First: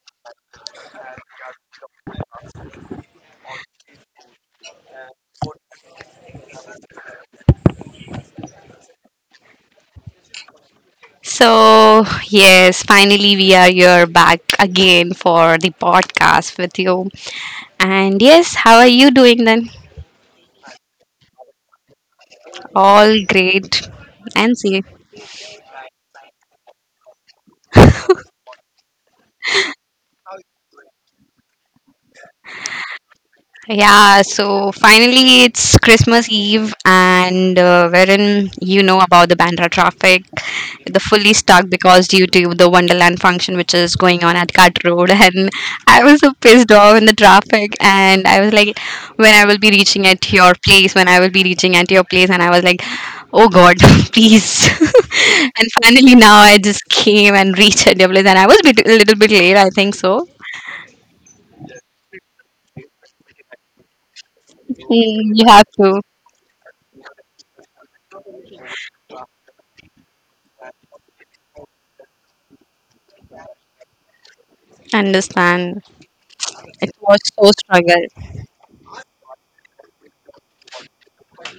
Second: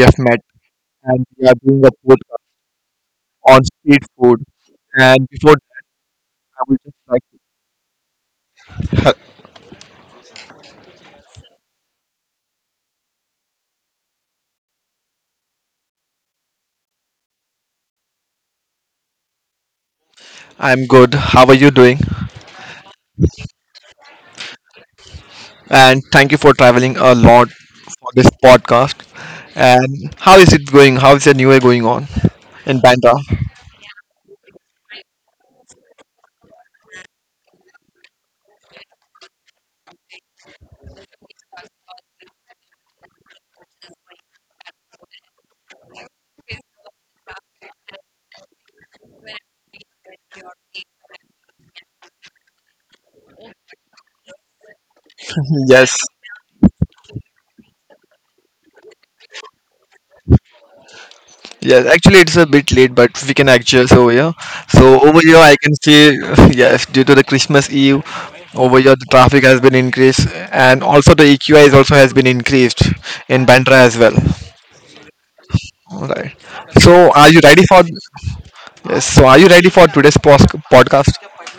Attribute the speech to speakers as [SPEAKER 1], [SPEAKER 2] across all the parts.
[SPEAKER 1] have met and we are doing a podcast on street food. And before that, I would just like to help.
[SPEAKER 2] So, yes, finally we are here back again for the podcast with you. And yes, how are you doing then?
[SPEAKER 1] I'm good. How are you doing?
[SPEAKER 2] All great. And see.
[SPEAKER 1] And thank you for traveling a lot for this podcast. And how is it going? How is your new year going on in Bandra?
[SPEAKER 2] Yeah, so finally it's Christmas Eve, and wherein you know about the Bandra traffic, the fully stuck because due to the Wonderland function which is going on at Cut Road, and I was so pissed off in the traffic, and I was like, when I will be reaching at your place, and I was like, oh God, please. And
[SPEAKER 1] Yes.
[SPEAKER 2] finally now I just came and reached at your place, and I was bit, a little bit late, I think so.
[SPEAKER 1] Yes, actually it's a bit late, but we can actually so yeah. So over here
[SPEAKER 2] You
[SPEAKER 1] I
[SPEAKER 2] have
[SPEAKER 1] can
[SPEAKER 2] to
[SPEAKER 1] see, yes, due to the Christmas Eve, over here the traffic has been increased, and also the EQI is also has been increased in Bandra as well.
[SPEAKER 2] understand.
[SPEAKER 1] Alright.
[SPEAKER 2] It
[SPEAKER 1] So
[SPEAKER 2] was
[SPEAKER 1] are you
[SPEAKER 2] so
[SPEAKER 1] ready for
[SPEAKER 2] struggle.
[SPEAKER 1] yes? So are you ready for today's podcast?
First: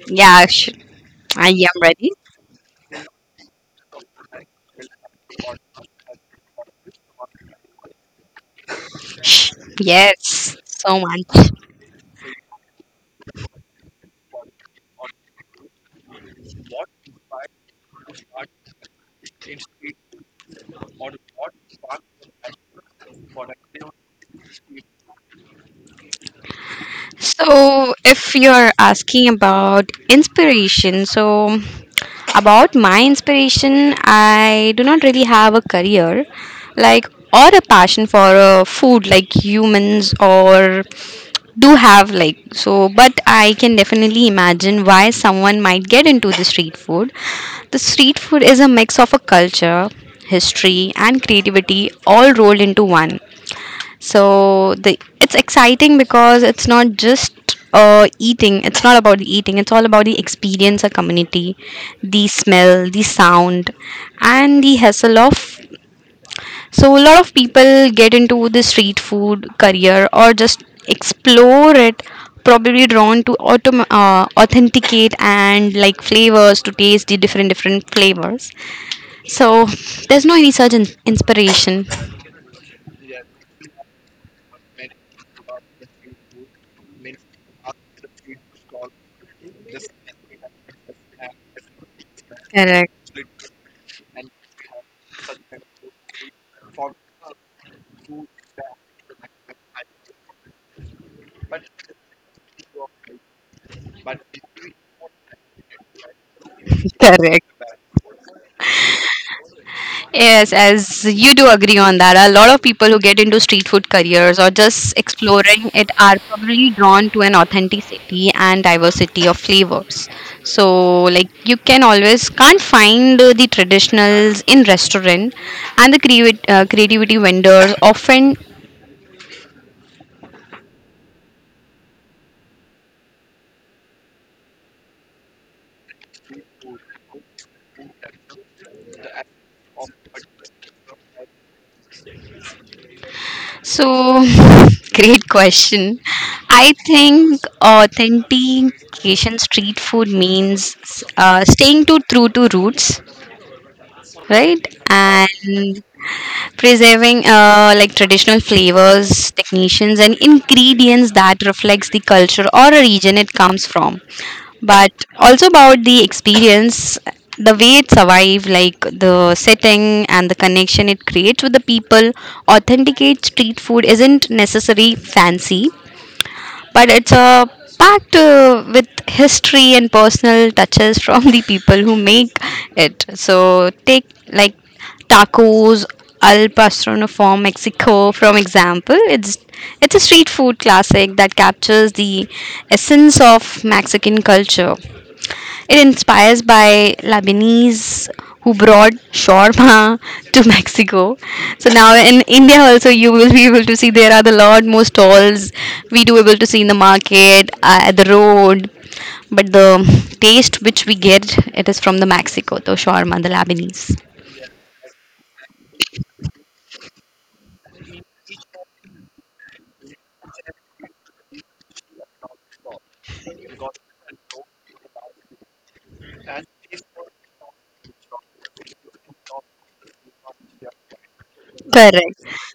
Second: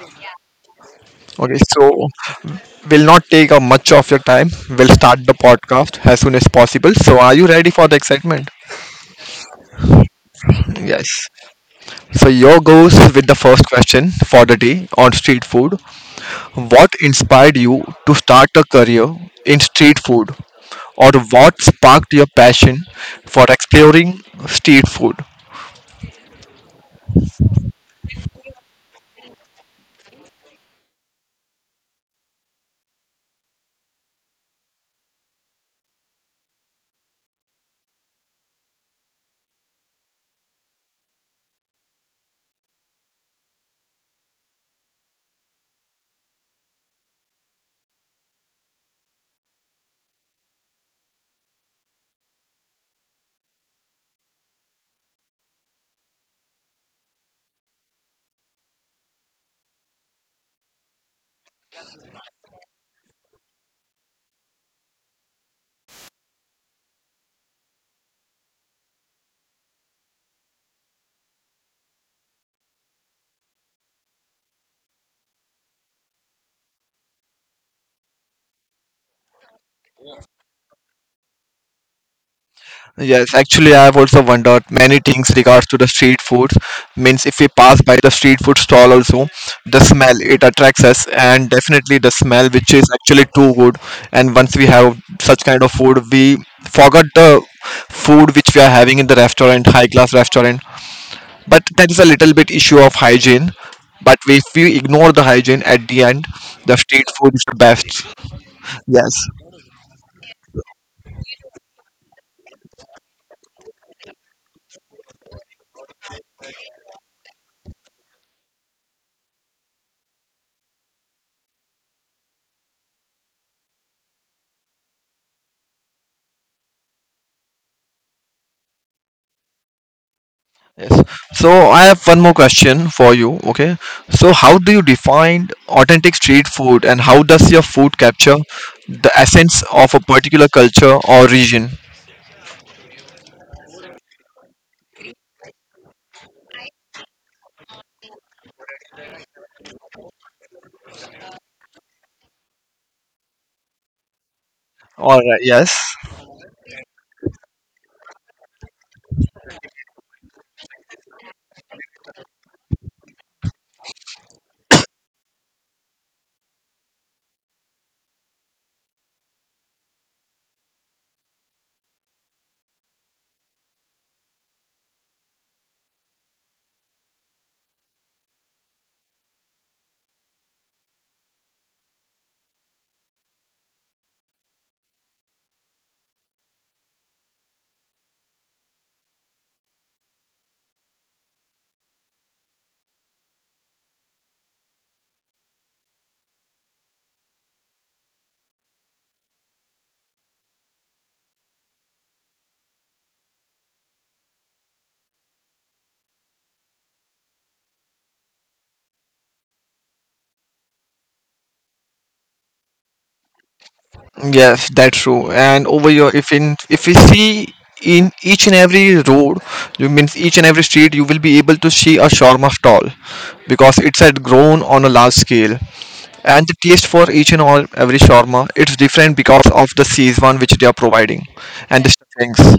[SPEAKER 2] Yeah, I
[SPEAKER 1] Okay.
[SPEAKER 2] am
[SPEAKER 1] So
[SPEAKER 2] ready.
[SPEAKER 1] we'll not take up much of your time. We'll start the podcast as soon as possible. So are you ready for the excitement?
[SPEAKER 2] Sh- Yes, so
[SPEAKER 1] Yes.
[SPEAKER 2] much.
[SPEAKER 1] So your goes with the first question for the day on street food. What inspired you to start a career in street food, or what sparked your passion for exploring street food?
[SPEAKER 2] If you're asking about inspiration, so about my inspiration, I do not really have a career like or a passion for food like humans or do have like so but I can definitely imagine why someone might get into the street food is a mix of a culture, history and creativity all rolled into one. So the it's exciting because it's not just eating it's not about the eating, it's all about the experience, a community, the smell, the sound and the hassle of. So a lot of people get into the street food career or just explore it, probably drawn to authenticate and like flavors to taste the different flavors. So there's no any such inspiration.
[SPEAKER 1] Yes, actually, I have also wondered many things regards to the street food. Means, if we pass by the street food stall, also the smell it attracts us, and definitely the smell, which is
[SPEAKER 2] Correct.
[SPEAKER 1] actually too good. And once we have such kind of food, we forgot the food which we are having in the restaurant, high class restaurant, but there is a little bit issue of hygiene. But if we ignore the hygiene, at the end the street food is
[SPEAKER 2] Correct.
[SPEAKER 1] the best. Yes.
[SPEAKER 2] Yes, as you do agree on that, a lot of people who get into street food careers or just exploring it are probably drawn to an authenticity and diversity of flavors. So, like you can always can't find the traditionals in restaurant, and the creative creativity vendors often.
[SPEAKER 1] Yes, so I have one more question for you. Okay, so how do you define authentic street food and how does your food capture the essence of a particular culture or region?
[SPEAKER 2] So, great question. I think authentication street food means staying to true to roots, right,
[SPEAKER 1] All right yes.
[SPEAKER 2] and preserving like traditional flavors, technicians and ingredients that reflects the culture or a region it comes from. But also about the experience, the way it survive, like the setting and the connection it creates with the people. Authenticate street food isn't necessarily fancy, but it's a packed with history and personal touches from the people who make it. So take like tacos al pastor from Mexico from example. It's a street food classic that captures the essence of Mexican culture. It inspires by Lebanese who brought shawarma to Mexico. So now in India also you will be able to see there are the lot more stalls we do able to see in the market at the road. But the taste which we get it is from the Mexico, the shawarma, the Lebanese.
[SPEAKER 1] Yes, that's true. And over here, if we see in each and every road, you means each and every street, you will be able to see a shawarma stall because it's had grown on a large scale. And the taste for each and all every shawarma, it's different because of the season which they are providing and the
[SPEAKER 2] Correct.
[SPEAKER 1] stuffings.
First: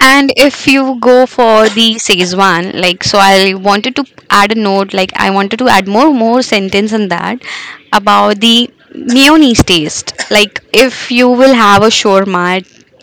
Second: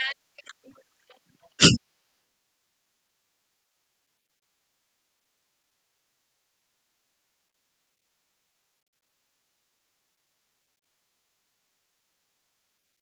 [SPEAKER 2] And if you go for the Szechuan, like so, I wanted to add a note. Like I wanted to add more sentence in that about the mayonnaise taste. Like if you will have a shawarma,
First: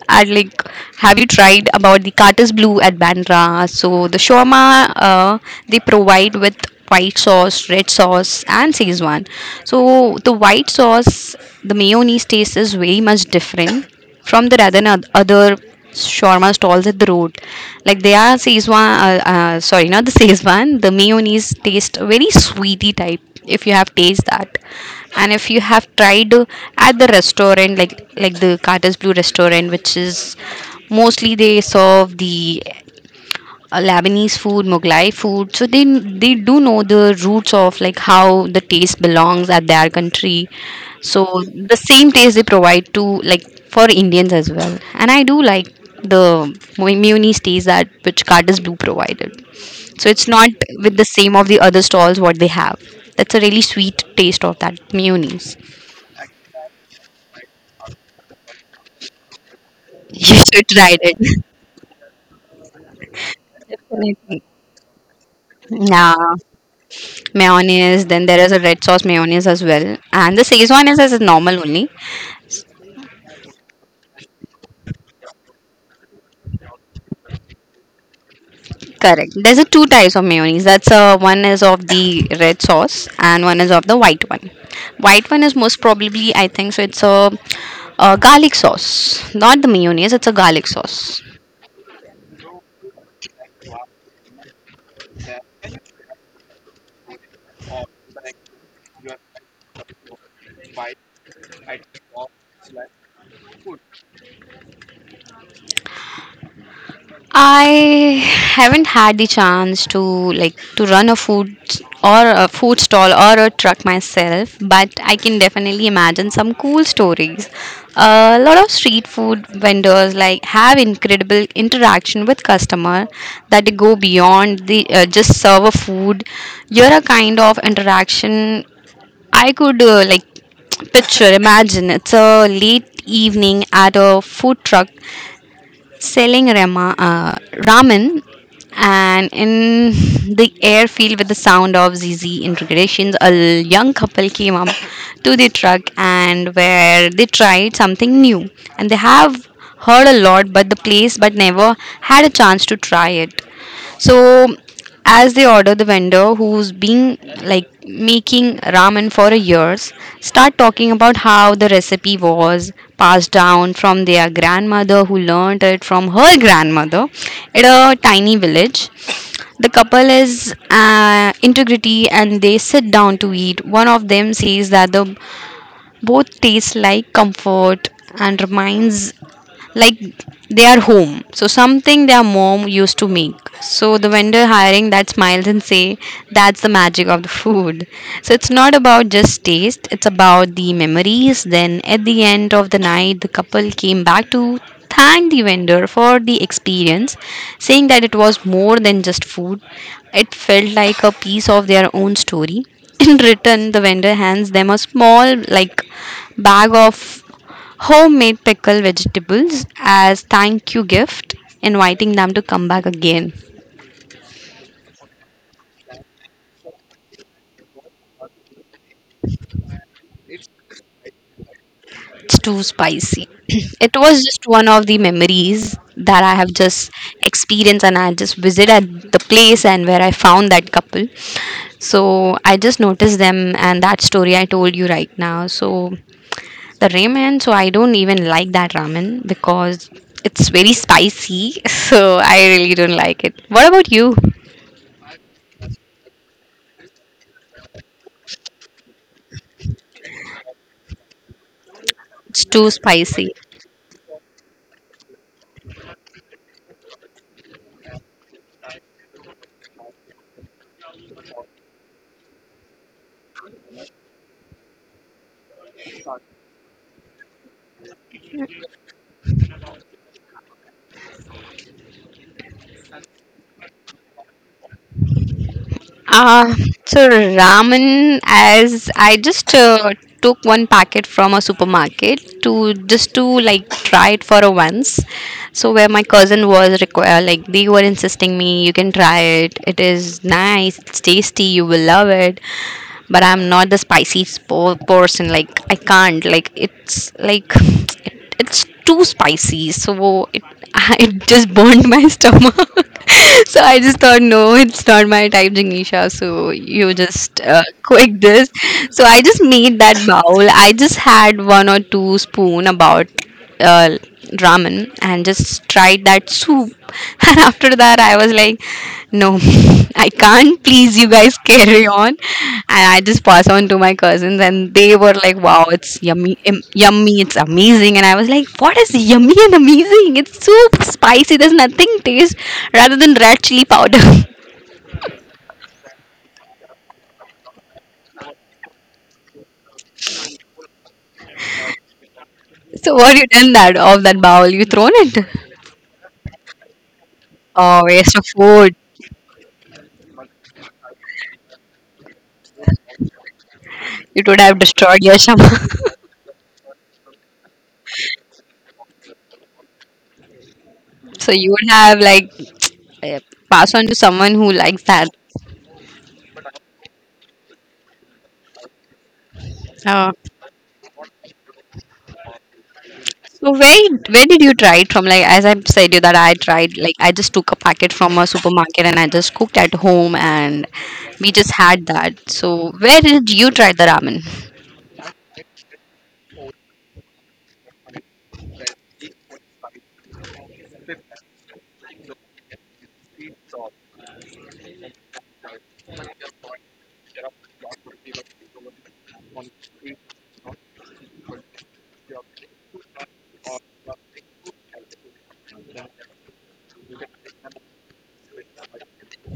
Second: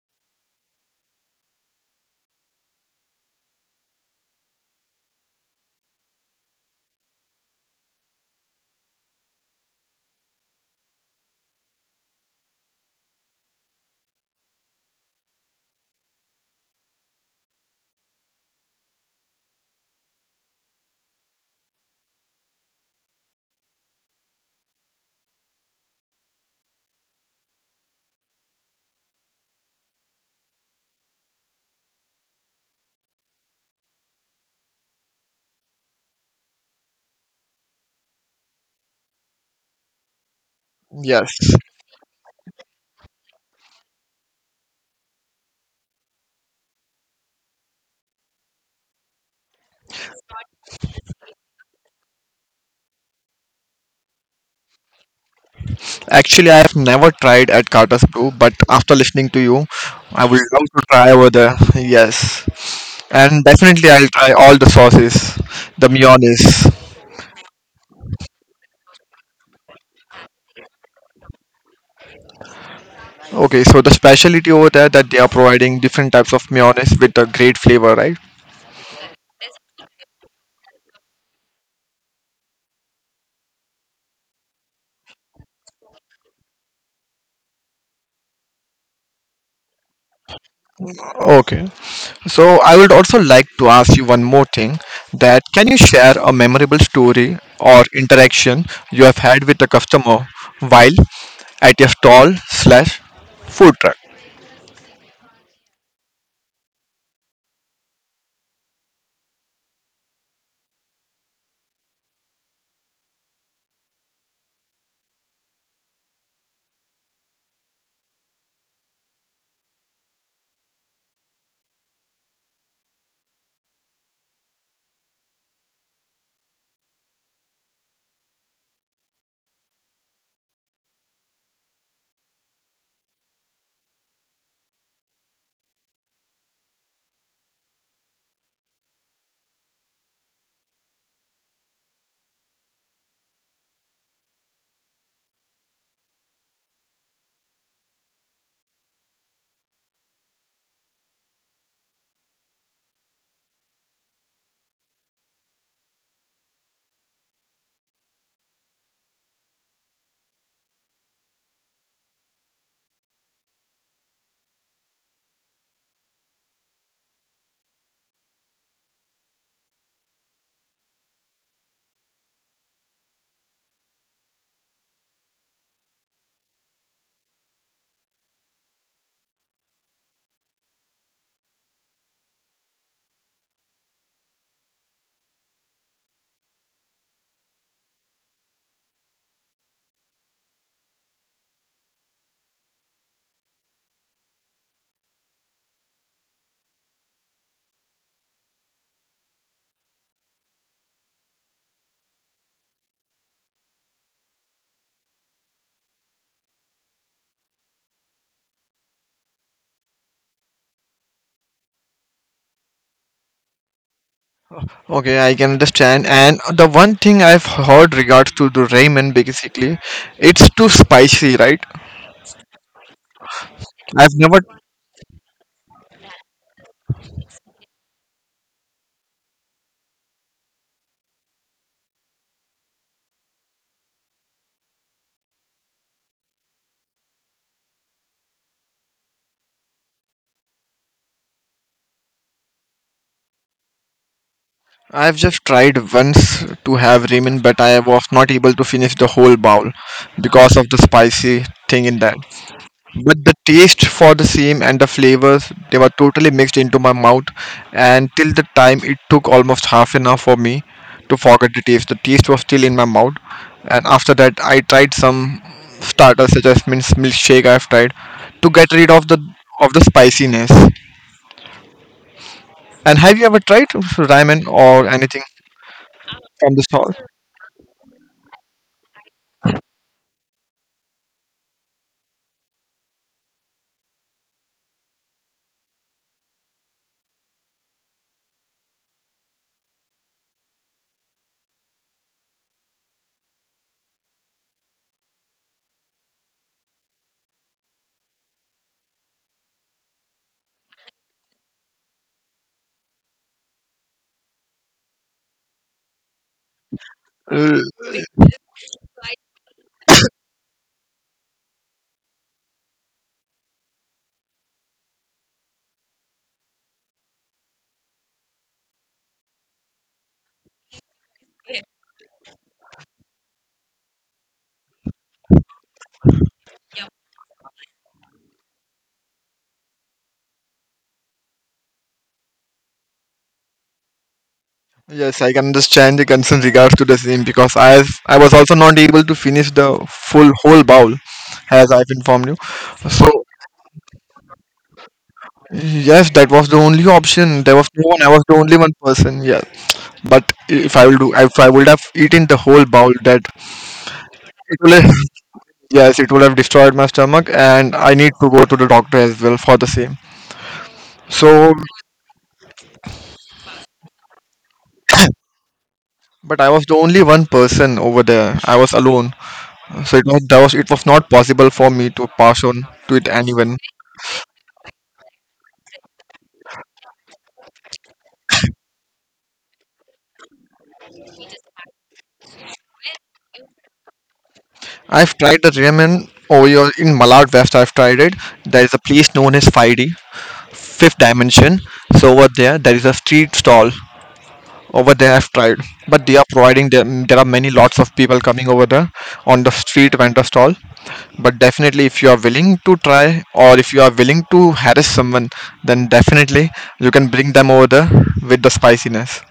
[SPEAKER 2] and like have you tried about the Carter's Blue at Bandra? So the shawarma, they provide with white sauce, red sauce, and Szechuan. So the white sauce, the mayonnaise taste is very much different from the rather than other shawarma stalls at the road. Like they are Szechuan, sorry, not the Szechuan. The mayonnaise taste very sweety type. If you have taste that, and if you have tried at the restaurant, like the Carter's Blue restaurant, which is mostly they serve the Lebanese food, Mughlai food. So they do know the roots of like how the taste belongs at their country. So
[SPEAKER 1] Yes,
[SPEAKER 2] the same taste they provide to like for Indians as well. And I do like the Munis taste that which Cardis Blue provided. So it's not with the same of the other stalls what they have. That's a really sweet taste of that Munis.
[SPEAKER 1] actually, I have never tried at Carter's Brew, but after listening to you, I
[SPEAKER 2] You
[SPEAKER 1] would
[SPEAKER 2] should
[SPEAKER 1] love to
[SPEAKER 2] try
[SPEAKER 1] try over
[SPEAKER 2] it.
[SPEAKER 1] there. Yes, and definitely I'll try
[SPEAKER 2] Definitely.
[SPEAKER 1] all the sauces, the
[SPEAKER 2] Yeah.
[SPEAKER 1] mayonnaise.
[SPEAKER 2] Mayonnaise, then there is a red sauce mayonnaise as well, and the szechuan is as a normal only.
[SPEAKER 1] Okay, so the specialty over there that they are providing different types of mayonnaise with a great flavor, right?
[SPEAKER 2] Correct, there's a two types of mayonnaise. That's one is of the red sauce and one is of the white one. White one is most probably, I think so it's a garlic sauce, not the mayonnaise, it's a garlic sauce.
[SPEAKER 1] Okay. So I would also like to ask you one more thing, that can you share a memorable story or interaction you have had with a customer while at your stall slash food truck?
[SPEAKER 2] I haven't had the chance to like to run a food or a food stall or a truck myself, but I can definitely imagine some cool stories. A lot of street food vendors like have incredible interaction with customer that they go beyond the just serve a food. You're a kind of interaction I could like picture imagine. It's a late evening at a food truck selling ramen, and in the air filled with the sound of ZZ integrations, a young couple came up to the truck and where they tried something new. And they have heard a lot but the place but never had a chance to try it. So as they order, the vendor who's been like making ramen for years start talking about how the recipe was passed down from their grandmother, who learned it from her grandmother at a tiny village. The couple is integrity and they sit down to eat. One of them says that the both taste like comfort and reminds like their home, so something their mom used to make. So the vendor hiring that smiles and say, that's the magic of the food. So it's not about just taste, it's about the memories. Then at the end of the night the couple came back to thank the vendor for the experience, saying that it was more than just food, it felt like a piece of their own story. In return the vendor hands them a small like bag of homemade pickled vegetables as thank you gift, inviting them to come back again.
[SPEAKER 1] Okay, I can understand. And the one thing I've heard regards to the ramen basically, it's too spicy, right?
[SPEAKER 2] It's too spicy. It
[SPEAKER 1] I've
[SPEAKER 2] was
[SPEAKER 1] never.
[SPEAKER 2] just one of the memories that I have just experienced, and I just visited the place and where I found that couple. So I just noticed them and that story I told you right now. So the ramen, so I don't even like that ramen because it's very spicy. So I really don't like it. What about you?
[SPEAKER 1] I've just tried once to have ramen, but I was not able to finish the whole bowl because of the spicy thing in that.
[SPEAKER 2] It's too
[SPEAKER 1] But
[SPEAKER 2] spicy.
[SPEAKER 1] the taste for the same and the flavors, they were totally mixed into my mouth. And till the time it took almost half an hour for me to forget the taste. The taste was still in my mouth. And after that, I tried some starters such as mince milkshake. I've tried to get rid of the spiciness. And have you ever tried ramen or anything
[SPEAKER 2] Uh,
[SPEAKER 1] from the stall?
[SPEAKER 2] so ramen, as I just took one packet from a supermarket to just to like try it for a once. So where my cousin was require, like they were insisting me, you can try it. It is nice. It's tasty. You will love it. But I'm not the person. Like I can't. Like it's like it's too spicy so it it just burned my stomach. So I just thought, no, it's not my type, Jignisha, so you just quick this. So I just made that bowl, I just had one or two spoon about uh, ramen and just tried that soup. And after that, I was like, no, I can't. Please, you guys carry on. And I just pass on to my cousins, and they were like, wow, it's yummy, it's amazing. And I was like, what is yummy and amazing? It's soup, spicy. There's nothing taste rather than red chili powder.
[SPEAKER 1] Yes, I can understand the concern regards to the same because I was also not able to finish the full whole bowl, as I've informed you.
[SPEAKER 2] So what you
[SPEAKER 1] So
[SPEAKER 2] done that of that bowl? You thrown it?
[SPEAKER 1] yes, that was the only option. There was
[SPEAKER 2] Oh,
[SPEAKER 1] no one. I
[SPEAKER 2] waste of
[SPEAKER 1] was the only
[SPEAKER 2] food.
[SPEAKER 1] one person. Yeah, but if I will do, if I would have eaten the whole bowl, that
[SPEAKER 2] It would have
[SPEAKER 1] it will have,
[SPEAKER 2] destroyed your shama.
[SPEAKER 1] yes, it would have destroyed my stomach, and I need to go to the doctor as well for the same.
[SPEAKER 2] So you
[SPEAKER 1] So,
[SPEAKER 2] would have like uh, pass on to someone who likes that.
[SPEAKER 1] but I was the only one person over there. I was alone, so it
[SPEAKER 2] Uh,
[SPEAKER 1] was that was it was not possible for me to pass on to it
[SPEAKER 2] so
[SPEAKER 1] anyone.
[SPEAKER 2] where did you try it from? Like as I said you that I tried like I just took a packet from a supermarket and I just cooked at home and we just had that. So where did you try the ramen?
[SPEAKER 1] I've tried the ramen over in Malad West. I've tried it. There is a place known as 5D, Fifth Dimension. So over there, there is a street stall. Over there, I've tried, but they are providing there. There are many lots of people coming over there on the street vendor stall. But definitely, if you are willing to try or if you are willing to harass someone, then definitely you can bring them over there with the spiciness.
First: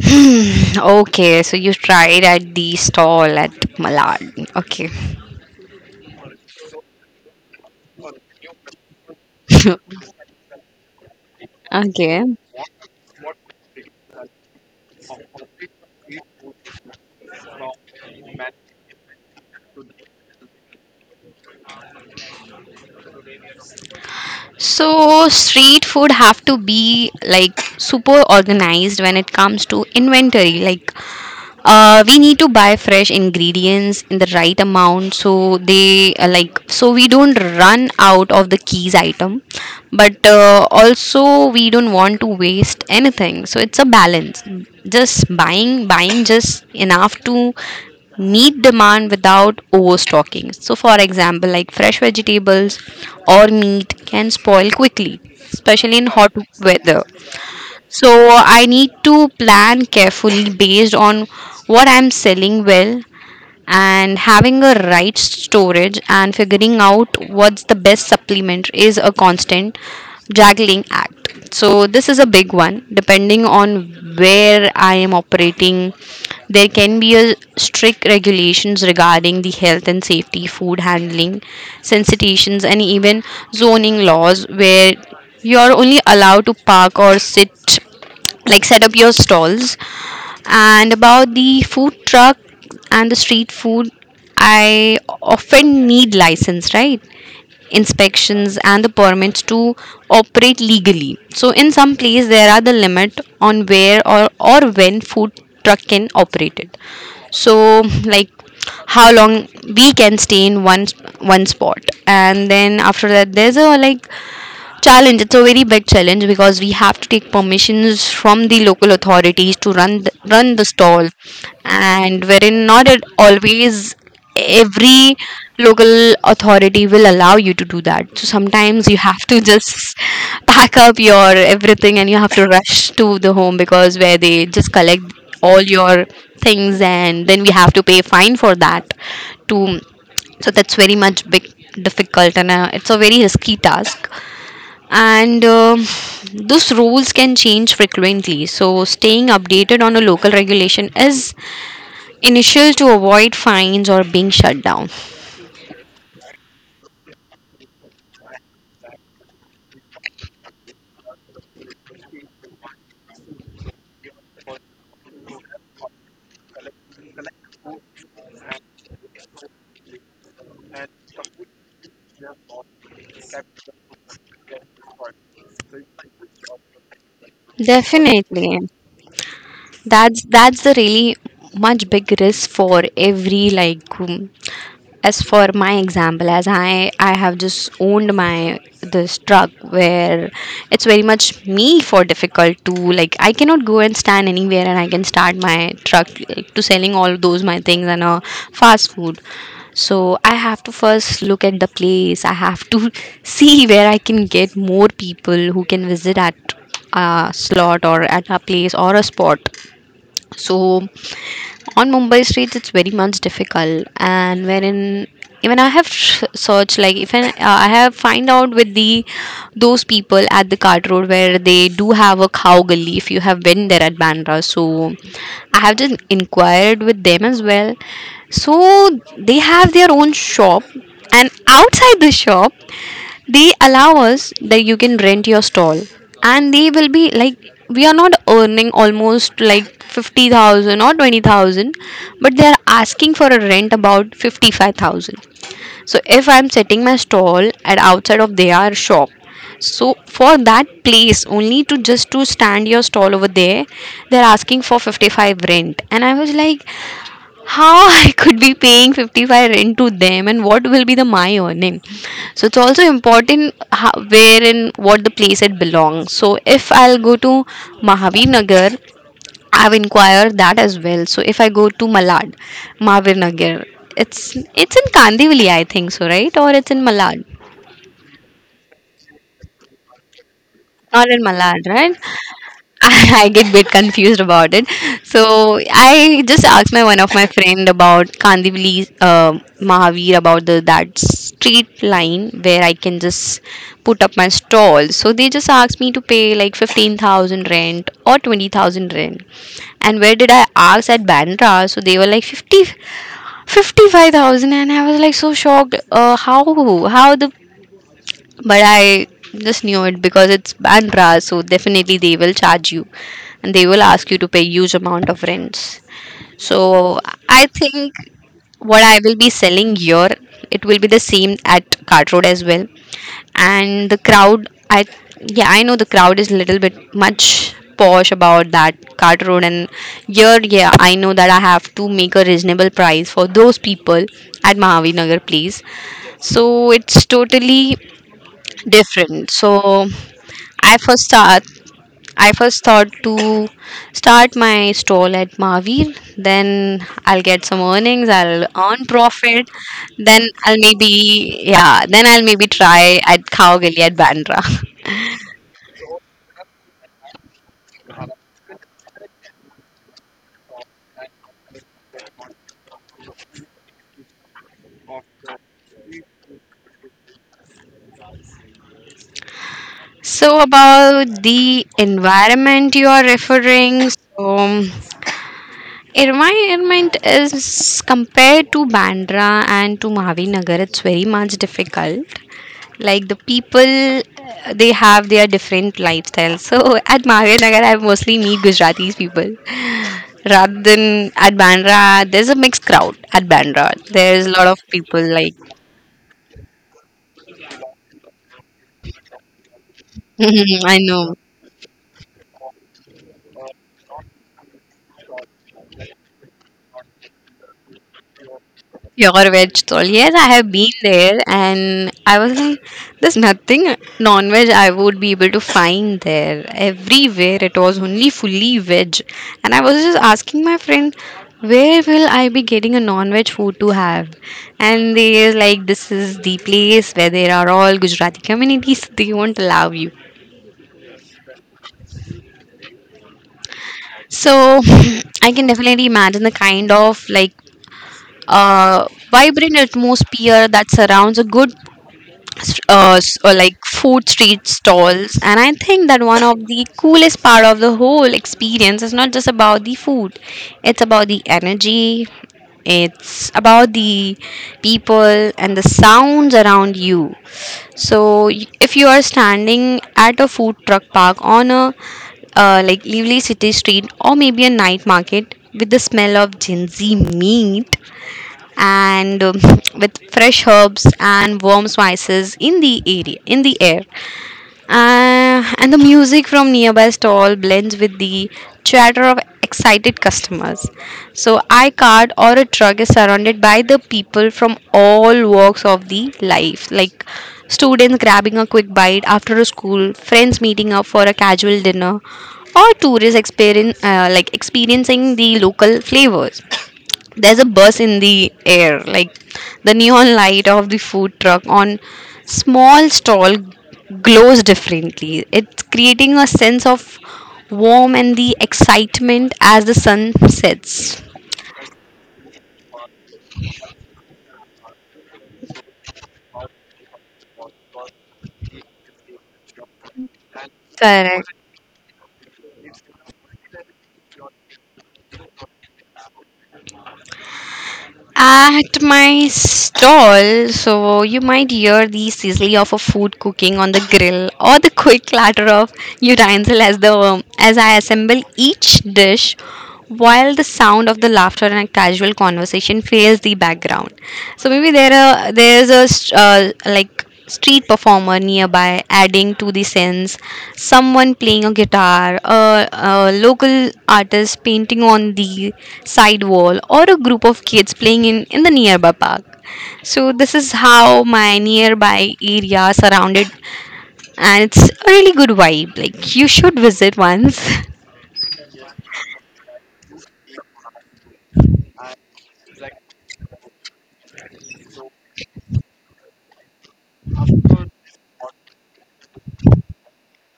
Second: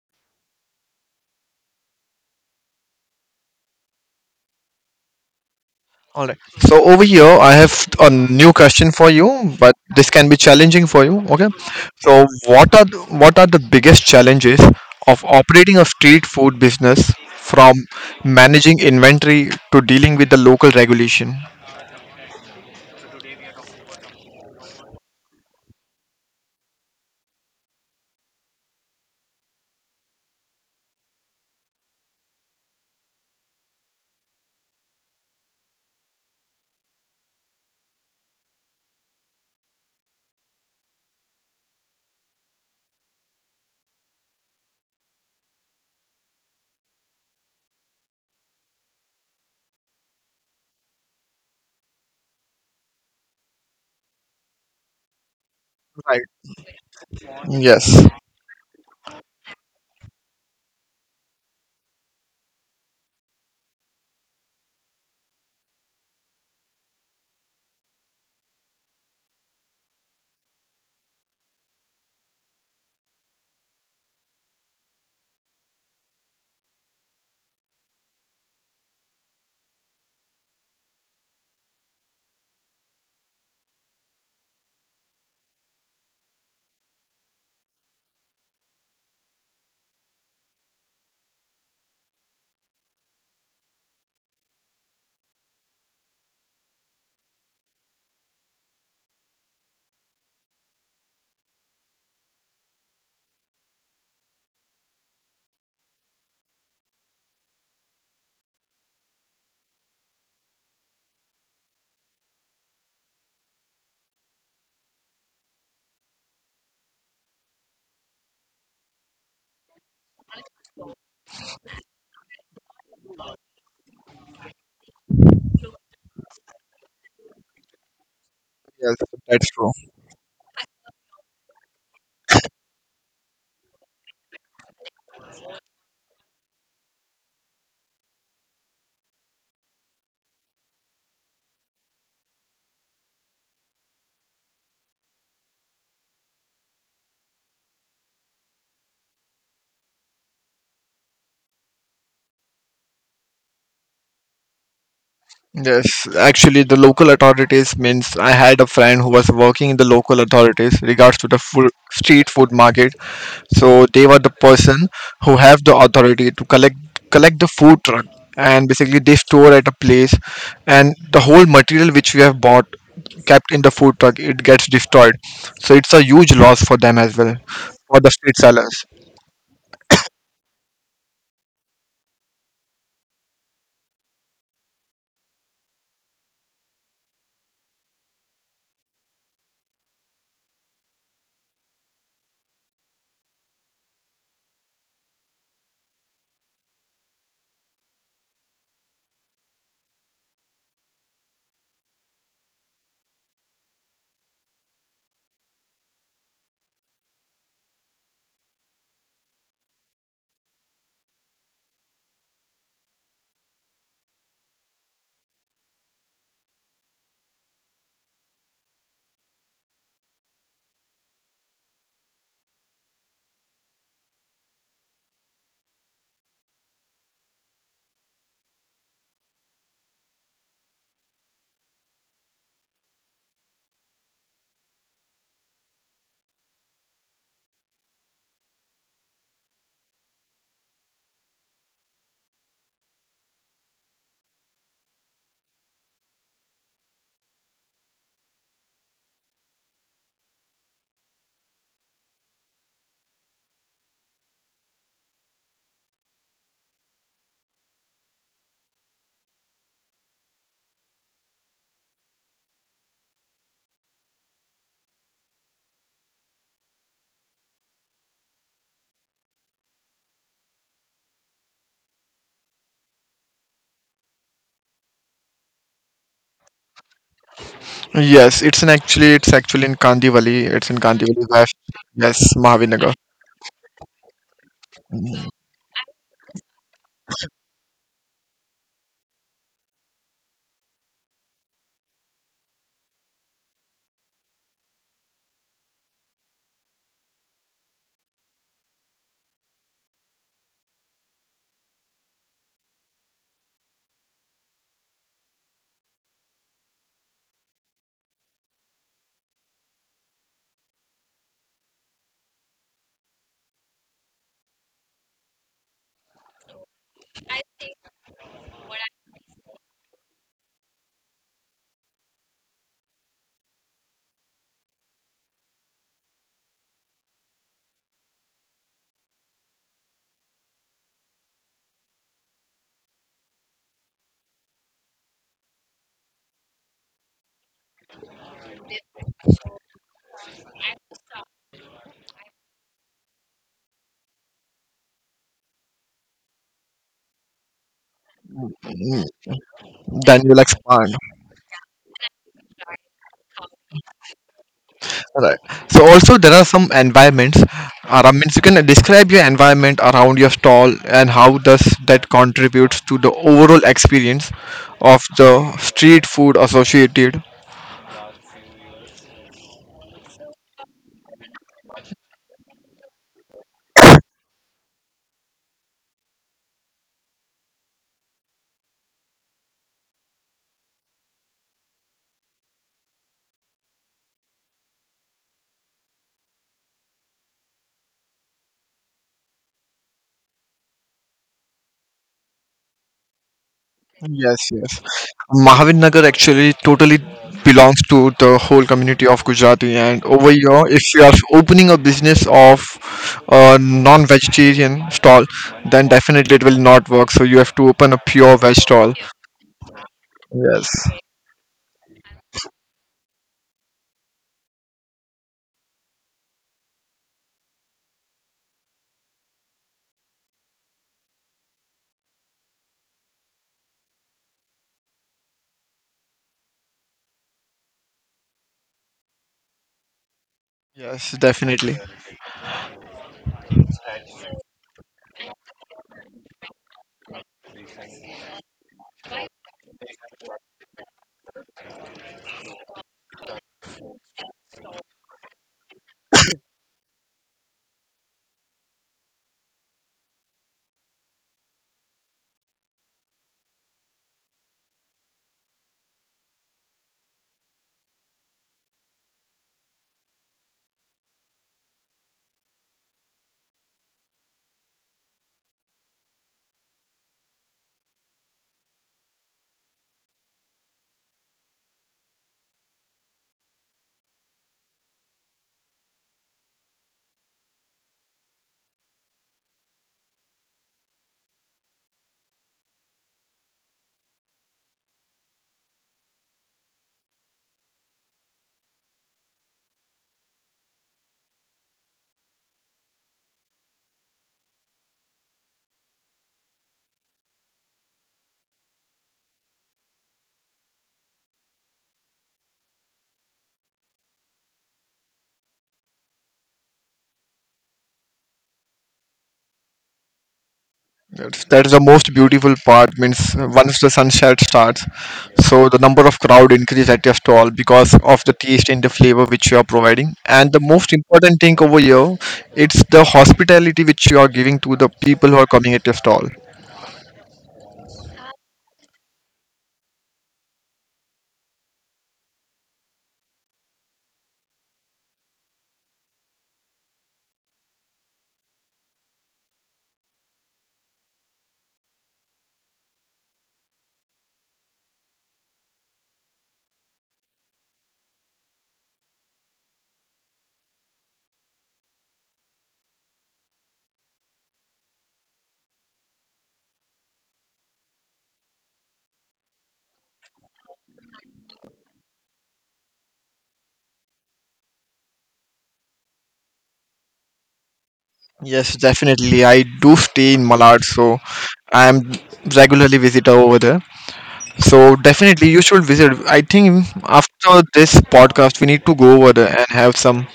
[SPEAKER 2] Hmm, okay, so you tried at the stall at Malad. Okay.
[SPEAKER 1] All right. So over here, I have a new question for you, but this can be challenging for you. Okay. So
[SPEAKER 2] Okay.
[SPEAKER 1] what are the biggest challenges of operating a street food business, from managing inventory to dealing with the local regulation?
[SPEAKER 2] So street food have to be like super organized when it comes to inventory. Like we need to buy fresh ingredients in the right amount so they like so we don't run out of the keys item, but also we don't want to waste anything, so it's a balance, just buying just enough to meet demand without overstocking. So for example like fresh vegetables or meat can spoil quickly, especially in
[SPEAKER 1] Right.
[SPEAKER 2] hot weather, so
[SPEAKER 1] Yes.
[SPEAKER 2] I need to plan carefully based on what I'm selling well, and having a right storage and figuring out what's the best supplement is a constant juggling act. So this is a big one. Depending on where I am operating, there can be a strict regulations regarding the health and safety, food handling, sensitations and even zoning laws where you are only allowed to park or sit, like set up your stalls. And about the food truck and the street food, I often need license, right? Inspections and the permits to operate legally. So in some place there are the limit on where or when food truck can operate it. So like how long we can stay in one spot. And then after that there's a, like, challenge. It's a very big challenge because we have to take permissions from the local authorities to run run the stall, and wherein not at always every local authority will allow you to do that. So sometimes you
[SPEAKER 1] Yes,
[SPEAKER 2] have to
[SPEAKER 1] that's true.
[SPEAKER 2] just pack up your everything and you have to rush to the home, because where they just collect all your things and then we have to pay fine for that to. So that's very much big difficult, and it's a very risky task. And those rules can change frequently, so staying updated on a local regulation is initial to avoid fines or being shut down
[SPEAKER 1] Yes, actually, the local authorities means I had a friend who was working in the local authorities regards to the food, street food market. So they were the person who have the authority to collect the food truck, and basically they store at a place, and the whole material which we have bought kept in the food truck it gets destroyed. So it's a huge loss for them as well for the street
[SPEAKER 2] definitely.
[SPEAKER 1] sellers.
[SPEAKER 2] That's the really much big risk for every, like, as for my example, as I have just owned my this truck, where it's very much me for difficult to, like, I cannot go and stand anywhere and I can start my truck, like, to selling all those my things, and fast food. So I have to first look at the place, I have to see where I can get more people who can visit at a slot or at a place or a spot. So on Mumbai streets, it's very much difficult, and wherein even I have searched like if I have find out with the those people at the cart road where they do have a cow gully. If you have been there at Bandra, so I have just inquired with them as well. So they have their own shop, and outside the shop they allow us that you can rent your stall. And they will be like we are not earning almost like 50,000 or 20,000, but they are asking for a rent about 55,000. So if I'm setting my stall at outside of their shop, so for that place only, to just to stand your stall over there, they're asking for 55 rent. And I was like, how I could be paying 55 rent to them, and what will be the my earning? So it's also important how, where and what the place it belongs. So if I'll go to Mahavir Nagar, I've inquired that as well. So if I go to Malad, Mahavir Nagar, it's in Kandivali, I think so, right? Or it's in Malad.
[SPEAKER 1] Yes, it's in actually it's actually in Kandivali. It's in
[SPEAKER 2] Not in
[SPEAKER 1] Kandivali West.
[SPEAKER 2] Malad, right?
[SPEAKER 1] Yes, Mahavinagar.
[SPEAKER 2] I get bit confused about it. So I just asked my one of my friend about Kandivali, Mahavir, about the that street line where I can just put up my stall. So they just asked me to pay like 15,000 rent or 20,000 rent. And where did I ask at Bandra? So they were like 50, 55,000, and I was like so shocked. How the but I just knew it, because it's Bandra, so definitely they will charge you and they will ask you to pay huge amount of rents. So I think what I will be selling here, it will be the same at Cart Road as well. And the crowd, I, yeah, I know the crowd is little bit much posh about that Cart Road. And here, yeah, I know that I have to make a reasonable price for those people at Mahavir Nagar place. So it's totally different. So i first start I first thought to start my stall at Mahavir. Then I'll get some earnings, I'll earn profit. Then
[SPEAKER 1] Then you'll
[SPEAKER 2] I'll
[SPEAKER 1] expand.
[SPEAKER 2] maybe, yeah, then I'll maybe try at Khao at Bandra.
[SPEAKER 1] Right. So also there are some environments around means you can describe your environment around your stall and how does that contributes to the overall experience of the street food associated.
[SPEAKER 2] So about the environment you are referring, so environment is compared to Bandra and to Mahavir Nagar, it's very much difficult. Like the people, they have their different lifestyles. So at Mahir Nagar I mostly meet Gujaratis people, rather than at Bandra there's a mixed crowd. At Bandra there's a
[SPEAKER 1] Yes,
[SPEAKER 2] lot of
[SPEAKER 1] yes.
[SPEAKER 2] people like
[SPEAKER 1] Mahavir Nagar actually totally belongs to the whole community of Gujarati, and over here
[SPEAKER 2] I
[SPEAKER 1] if you
[SPEAKER 2] know.
[SPEAKER 1] are opening a business of a non-vegetarian stall, then definitely it will not work, so you have to open a pure veg stall.
[SPEAKER 2] Your veg stall. Yes, I have been
[SPEAKER 1] Yes,
[SPEAKER 2] there, and I was like, there's nothing non veg I would be able to find there. Everywhere it was only fully veg. And I was just asking my friend, where will I be getting a non veg food to have? And they were like, this is the place where there are all Gujarati communities, so they won't allow you.
[SPEAKER 1] yes, definitely.
[SPEAKER 2] So I can definitely imagine the kind of, like, vibrant atmosphere that surrounds a good like food street stalls. And I think that one of the coolest part of the whole experience is not just about the food. It's about the energy, it's about the people and the sounds around you. So if you are standing at a food truck park on a, like, lively city street, or maybe a night market with the smell of Gen Z meat, and with fresh herbs and warm spices in the air. And the music from nearby stall blends with the chatter of excited customers. So I cart or a truck is surrounded by the people from all walks of the life, like students grabbing a quick bite after a school, friends meeting up for a casual dinner, or tourists experience like experiencing the local flavors. There's a buzz in the air, like the neon light of the food truck on small stall glows differently. It's creating a sense of warmth and the excitement as the sun sets.
[SPEAKER 1] That's, that is the most beautiful part. Means once the sunset starts, so the number of crowd increase at your stall because of the taste and the flavor which you are providing. And the most
[SPEAKER 2] Correct.
[SPEAKER 1] important thing over here, it's the hospitality which you are giving to the people who are coming at your stall.
[SPEAKER 2] At my stall, so you might hear the sizzle of a food cooking on the grill, or the quick clatter of utensil as I assemble each dish, while the sound of the laughter and casual conversation fills the background. So maybe there's a like street performer nearby adding to the sense, someone playing a guitar, a local artist painting on the side wall, or a group of kids playing in the nearby park. So this is how my nearby area surrounded, and it's a really good vibe, like you should visit once.
[SPEAKER 1] Yes, definitely. I do stay in Malad, so I am regularly visitor over there. So definitely you should visit. I think after this podcast, we need to go over there and have some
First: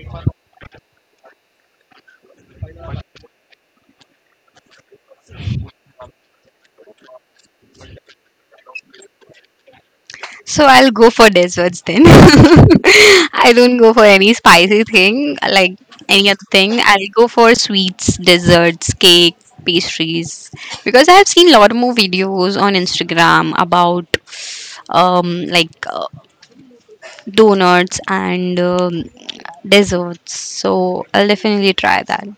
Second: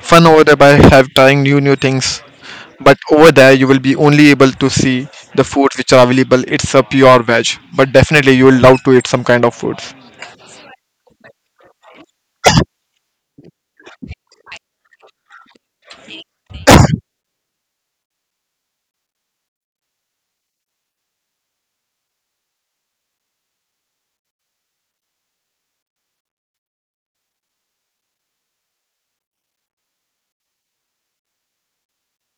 [SPEAKER 1] fun over there by have trying new things, but over there you will be only able to see the foods which are available. It's a pure veg, but definitely you will love to eat some kind of foods.
[SPEAKER 2] So I'll go for desserts then. I don't go for any spicy thing, like any other thing. I'll go for sweets, desserts, cake, pastries, because I have seen a lot more videos on Instagram about, um like uh, donuts and desserts. So I'll definitely try that.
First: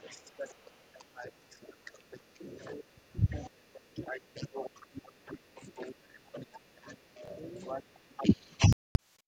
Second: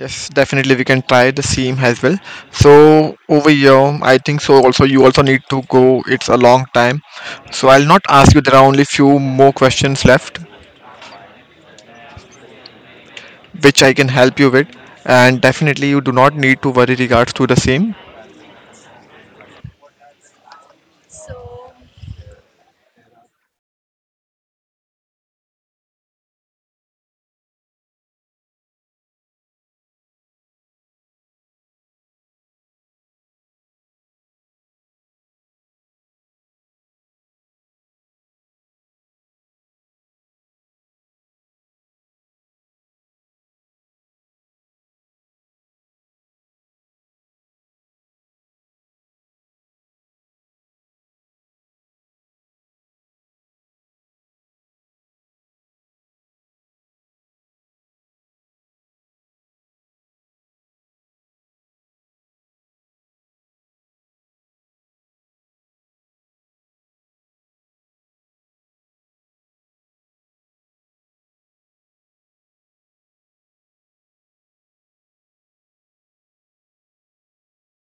[SPEAKER 1] Yes, definitely, we can try the same as well. So over here I think so also you also need to go, it's a long time, so I'll not ask you. There are only few more questions left which I can help you with, and definitely you do not need to worry regards to the same.